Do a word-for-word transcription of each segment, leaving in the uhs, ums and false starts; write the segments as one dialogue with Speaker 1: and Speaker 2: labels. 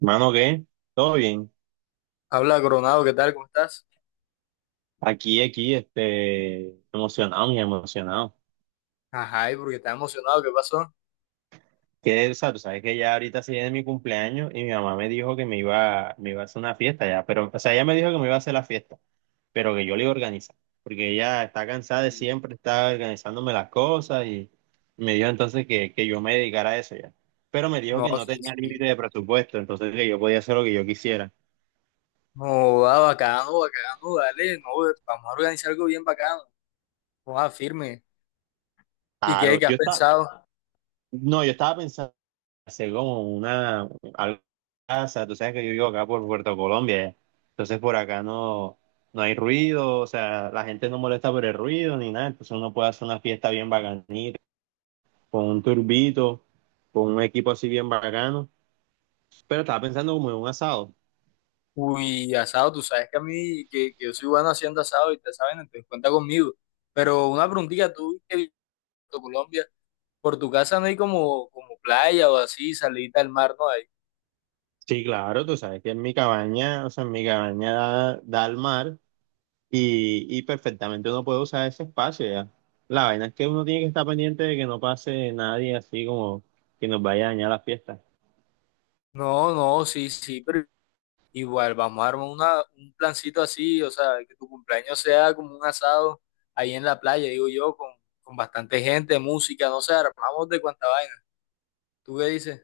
Speaker 1: Mano, ¿qué? ¿Todo bien?
Speaker 2: Habla Coronado, ¿qué tal? ¿Cómo estás?
Speaker 1: Aquí, aquí, este, emocionado, muy emocionado.
Speaker 2: Ajá, ¿y porque estás emocionado? ¿Qué pasó?
Speaker 1: Que, o sea, tú sabes que ya ahorita se viene mi cumpleaños y mi mamá me dijo que me iba, me iba a hacer una fiesta ya, pero, o sea, ella me dijo que me iba a hacer la fiesta, pero que yo le iba a organizar, porque ella está cansada de siempre estar organizándome las cosas y me dijo entonces que, que yo me dedicara a eso ya. Pero me dijo
Speaker 2: No,
Speaker 1: que no
Speaker 2: sí,
Speaker 1: tenía límite
Speaker 2: sí.
Speaker 1: de presupuesto, entonces que yo podía hacer lo que yo quisiera.
Speaker 2: No, va, bacano, bacano, dale, no, vamos a organizar algo bien bacano. Vamos a firme. ¿Y qué,
Speaker 1: Claro,
Speaker 2: qué has
Speaker 1: yo estaba,
Speaker 2: pensado?
Speaker 1: no, yo estaba pensando hacer como una algo en casa. Tú sabes que yo vivo acá por Puerto Colombia, entonces por acá no, no hay ruido, o sea, la gente no molesta por el ruido ni nada, entonces uno puede hacer una fiesta bien bacanita, con un turbito, con un equipo así bien bacano. Pero estaba pensando como en un asado.
Speaker 2: Uy, asado, tú sabes que a mí, que, que yo soy bueno haciendo asado y te saben, entonces cuenta conmigo. Pero una preguntita, tú que vives en Colombia, por tu casa no hay como, como playa o así, salida al mar, no hay.
Speaker 1: Sí, claro, tú sabes que en mi cabaña, o sea, en mi cabaña da, da al mar y, y perfectamente uno puede usar ese espacio ya. La vaina es que uno tiene que estar pendiente de que no pase nadie así como que nos vaya a dañar la fiesta.
Speaker 2: No, no, sí, sí, pero igual, vamos a armar una, un plancito así, o sea, que tu cumpleaños sea como un asado ahí en la playa, digo yo, con, con bastante gente, música, no sé, armamos de cuánta vaina. ¿Tú qué dices?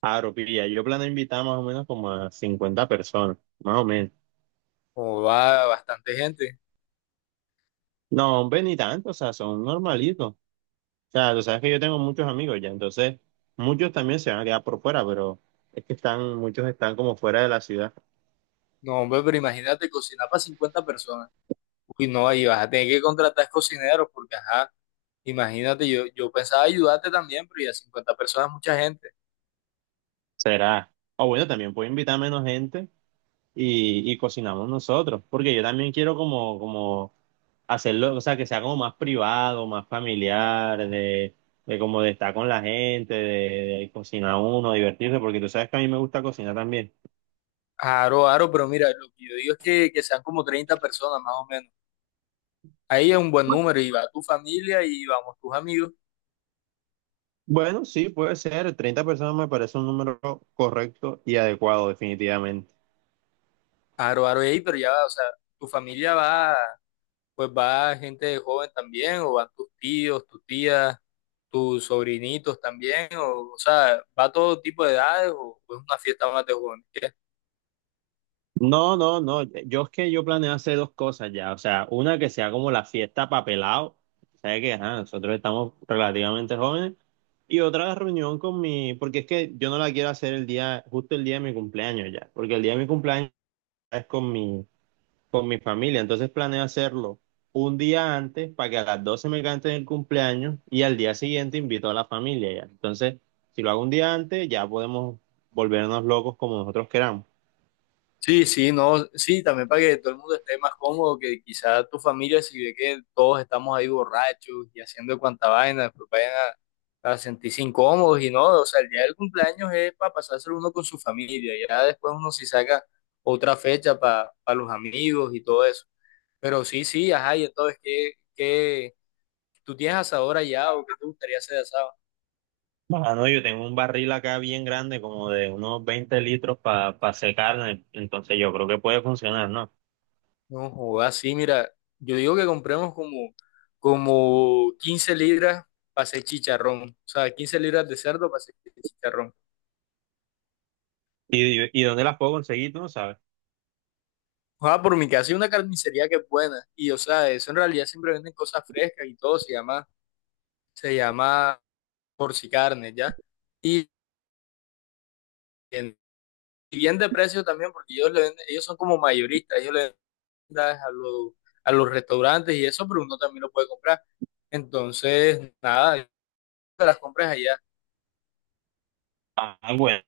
Speaker 1: Aro, pilla, yo planeo invitar más o menos como a cincuenta personas, más o menos.
Speaker 2: Como va bastante gente.
Speaker 1: No, hombre, ni tanto, o sea, son normalitos. O sea, tú sabes que yo tengo muchos amigos ya, entonces muchos también se van a quedar por fuera, pero es que están, muchos están como fuera de la ciudad.
Speaker 2: No, hombre, pero imagínate cocinar para cincuenta personas. Uy, no, ahí vas a tener que contratar cocineros porque, ajá, imagínate, yo, yo pensaba ayudarte también, pero ya cincuenta personas es mucha gente.
Speaker 1: Será. O bueno, también puedo invitar menos gente y, y cocinamos nosotros, porque yo también quiero como, como hacerlo, o sea, que sea como más privado, más familiar, de, de como de, estar con la gente, de, de cocinar uno, divertirse, porque tú sabes que a mí me gusta cocinar también.
Speaker 2: Aro, aro, pero mira, lo que yo digo es que, que sean como treinta personas más o menos. Ahí es un buen número y va tu familia y vamos tus amigos.
Speaker 1: Bueno, sí, puede ser, treinta personas me parece un número correcto y adecuado, definitivamente.
Speaker 2: Aro, aro, ey, pero ya va, o sea, tu familia va, pues va gente joven también, o van tus tíos, tus tías, tus sobrinitos también, o, o sea, va todo tipo de edades, o, o es una fiesta más de jóvenes. ¿Qué?
Speaker 1: No, no, no. Yo es que yo planeo hacer dos cosas ya. O sea, una que sea como la fiesta papelado. ¿Sabes qué? Ajá, nosotros estamos relativamente jóvenes. Y otra reunión con mi, porque es que yo no la quiero hacer el día, justo el día de mi cumpleaños ya. Porque el día de mi cumpleaños es con mi, con mi familia. Entonces planeo hacerlo un día antes para que a las doce me canten el cumpleaños y al día siguiente invito a la familia ya. Entonces, si lo hago un día antes, ya podemos volvernos locos como nosotros queramos.
Speaker 2: Sí, sí, no, sí, también para que todo el mundo esté más cómodo, que quizá tu familia, si ve que todos estamos ahí borrachos y haciendo cuanta vaina, después vayan a, a sentirse incómodos y no, o sea, el día del cumpleaños es para pasárselo uno con su familia, ya después uno si saca otra fecha para los amigos y todo eso. Pero sí, sí, ajá, y entonces, ¿qué, qué, ¿tú tienes asador allá o qué te gustaría hacer de asado?
Speaker 1: Mano, yo tengo un barril acá bien grande, como de unos veinte litros para hacer carne, entonces yo creo que puede funcionar, ¿no?
Speaker 2: No jodas, sí, mira, yo digo que compremos como, como quince libras para hacer chicharrón. O sea, quince libras de cerdo para hacer chicharrón.
Speaker 1: ¿Y, y dónde las puedo conseguir? Tú no sabes.
Speaker 2: Ojalá por mi casa hay una carnicería que es buena. Y o sea, eso en realidad siempre venden cosas frescas y todo, se llama, se llama porcicarne, ¿ya? Y, en- y bien de precio también, porque ellos le venden- ellos son como mayoristas, ellos le venden a los, a los restaurantes y eso, pero uno también lo puede comprar. Entonces, nada, las compras allá.
Speaker 1: Ah, bueno.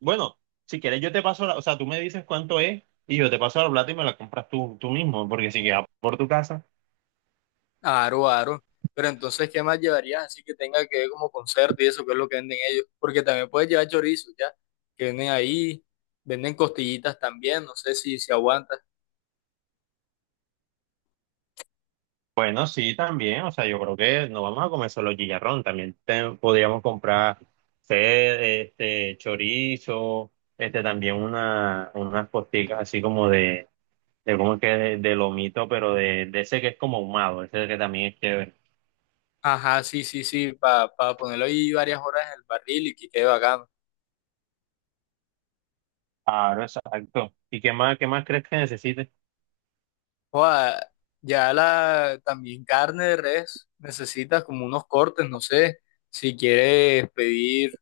Speaker 1: Bueno, si quieres yo te paso la, o sea, tú me dices cuánto es y yo te paso la plata y me la compras tú, tú mismo, porque si queda por tu casa,
Speaker 2: Aro, aro. Pero entonces, ¿qué más llevarías así que tenga que ver como concierto y eso, que es lo que venden ellos? Porque también puedes llevar chorizos, ¿ya? Que venden ahí, venden costillitas también, no sé si, si aguantas.
Speaker 1: bueno, sí, también, o sea, yo creo que no vamos a comer solo chicharrón, también te- podríamos comprar, sé, este, chorizo, este, también una, unas posticas así como de de cómo es que de, de lomito, pero de, de ese que es como ahumado, ese que también es chévere.
Speaker 2: Ajá, sí, sí, sí, para ponerlo ahí varias horas en el barril y que quede bacano.
Speaker 1: Claro, exacto. ¿Y qué más, qué más crees que necesites?
Speaker 2: Joda, ya la, también carne de res, necesitas como unos cortes, no sé, si quieres pedir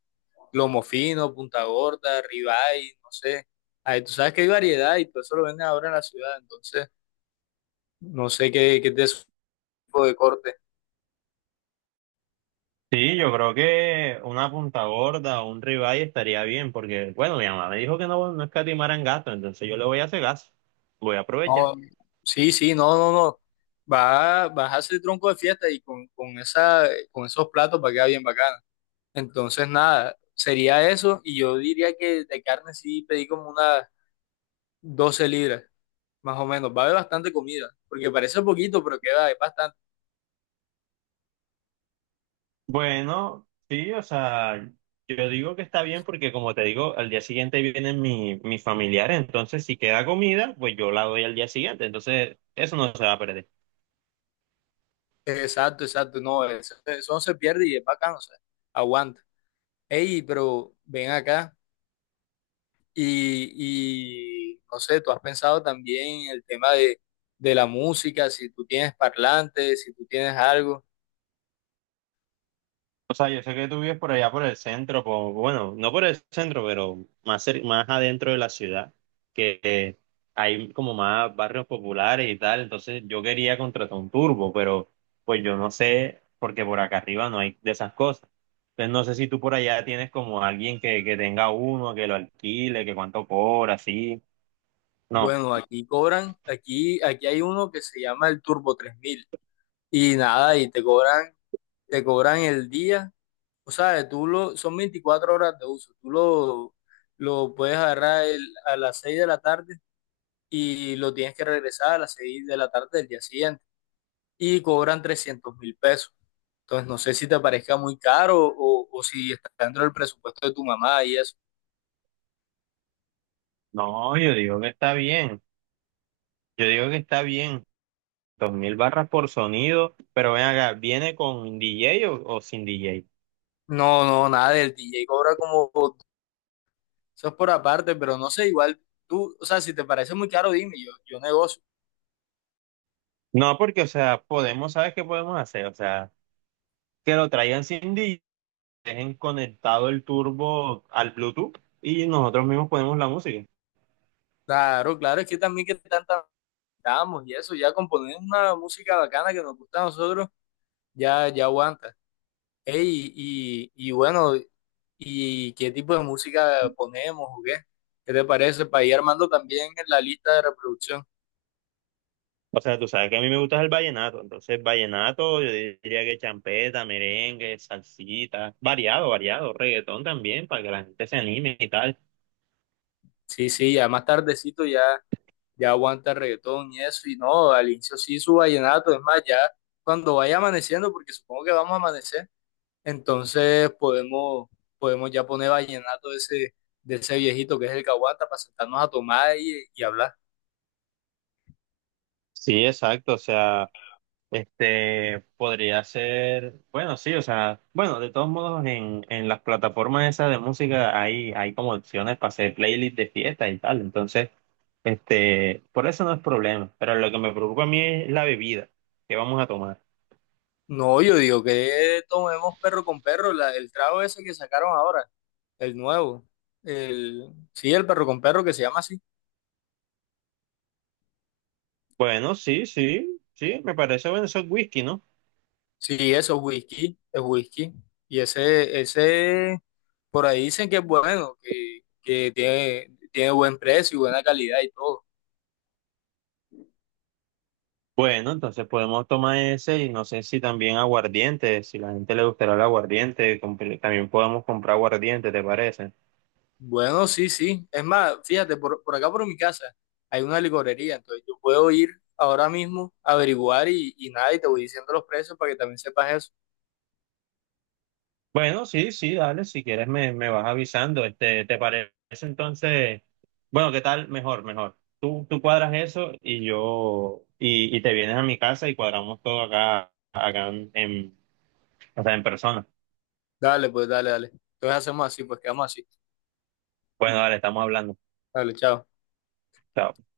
Speaker 2: lomo fino, punta gorda, ribeye, no sé. Ahí tú sabes que hay variedad y todo eso lo venden ahora en la ciudad, entonces. No sé qué, qué es de su tipo de corte.
Speaker 1: Sí, yo creo que una punta gorda o un ribeye estaría bien, porque, bueno, mi mamá me dijo que no, no escatimaran gasto, entonces yo le voy a hacer gas, voy a
Speaker 2: No,
Speaker 1: aprovechar.
Speaker 2: sí, sí, no, no, no. Va, vas a hacer tronco de fiesta y con, con esa, con esos platos va a quedar bien bacana. Entonces, nada, sería eso. Y yo diría que de carne sí pedí como unas doce libras, más o menos. Va a haber bastante comida, porque parece poquito, pero queda, es bastante.
Speaker 1: Bueno, sí, o sea, yo digo que está bien porque, como te digo, al día siguiente vienen mi, mis familiares, entonces si queda comida, pues yo la doy al día siguiente, entonces eso no se va a perder.
Speaker 2: Exacto, exacto. No, eso, eso no se pierde y es bacano, o sea, aguanta. Ey, pero ven acá. Y, y, no sé, tú has pensado también en el tema de, de la música, si tú tienes parlantes, si tú tienes algo.
Speaker 1: O sea, yo sé que tú vives por allá por el centro, po- bueno, no por el centro, pero más, cer- más adentro de la ciudad, que que hay como más barrios populares y tal. Entonces yo quería contratar un turbo, pero pues yo no sé, porque por acá arriba no hay de esas cosas. Entonces no sé si tú por allá tienes como alguien que, que tenga uno, que lo alquile, que cuánto cobra, así. No,
Speaker 2: Bueno, aquí cobran, aquí, aquí hay uno que se llama el Turbo tres mil y nada, y te cobran, te cobran el día, o sea, tú lo, son veinticuatro horas de uso, tú lo, lo puedes agarrar el- a las seis de la tarde y lo tienes que regresar a las seis de la tarde del día siguiente y cobran trescientos mil pesos. Entonces, no sé si te parezca muy caro o, o si está dentro del presupuesto de tu mamá y eso.
Speaker 1: no, yo digo que está bien. Yo digo que está bien. Dos mil barras por sonido, pero ven acá, ¿viene con D J o o sin D J?
Speaker 2: No, no, nada del D J cobra como, eso es por aparte, pero no sé, igual tú, o sea, si te parece muy caro, dime, yo, yo negocio.
Speaker 1: No, porque, o sea, podemos, ¿sabes qué podemos hacer? O sea, que lo traigan sin D J, dejen conectado el turbo al Bluetooth y nosotros mismos ponemos la música.
Speaker 2: Claro, claro, es que también que tanta damos y eso, ya componer una música bacana que nos gusta a nosotros, ya, ya aguanta. Ey, y, y bueno, ¿y qué tipo de música ponemos o qué? ¿Qué te parece? Para ir armando también en la lista de reproducción.
Speaker 1: O sea, tú sabes que a mí me gusta el vallenato, entonces vallenato, yo diría que champeta, merengue, salsita, variado, variado, reggaetón también, para que la gente se anime y tal.
Speaker 2: Sí, sí, ya más tardecito ya ya aguanta reggaetón y eso, y no, al inicio sí su vallenato, es más, ya cuando vaya amaneciendo, porque supongo que vamos a amanecer, entonces podemos, podemos ya poner vallenato de ese, de ese viejito que es el que aguanta para sentarnos a tomar y, y hablar.
Speaker 1: Sí, exacto, o sea. Este, podría ser, bueno, sí, o sea, bueno, de todos modos en, en las plataformas esas de música hay, hay como opciones para hacer playlists de fiesta y tal, entonces, este, por eso no es problema, pero lo que me preocupa a mí es la bebida que vamos a tomar.
Speaker 2: No, yo digo que tomemos perro con perro, la- el trago ese que sacaron ahora, el nuevo, el, sí, el perro con perro que se llama así.
Speaker 1: Bueno, sí, sí, sí, me parece bueno, eso es whisky, ¿no?
Speaker 2: Sí, eso es whisky, es whisky. Y ese, ese, por ahí dicen que es bueno, que, que tiene, tiene buen precio y buena calidad y todo.
Speaker 1: Bueno, entonces podemos tomar ese y no sé si también aguardiente, si la gente le gustará el aguardiente, compre- también podemos comprar aguardiente, ¿te parece?
Speaker 2: Bueno, sí, sí. Es más, fíjate, por, por acá por mi casa hay una licorería, entonces yo puedo ir ahora mismo a averiguar y, y nada, y te voy diciendo los precios para que también sepas eso.
Speaker 1: Bueno, sí, sí, dale, si quieres me, me vas avisando, este, ¿te parece entonces? Bueno, ¿qué tal? Mejor, mejor. Tú, tú cuadras eso y yo, y, y te vienes a mi casa y cuadramos todo acá, acá en, en- o sea, en persona.
Speaker 2: Dale, pues, dale, dale. Entonces hacemos así, pues quedamos así.
Speaker 1: Bueno, dale, estamos hablando.
Speaker 2: Dale, chao.
Speaker 1: Chao.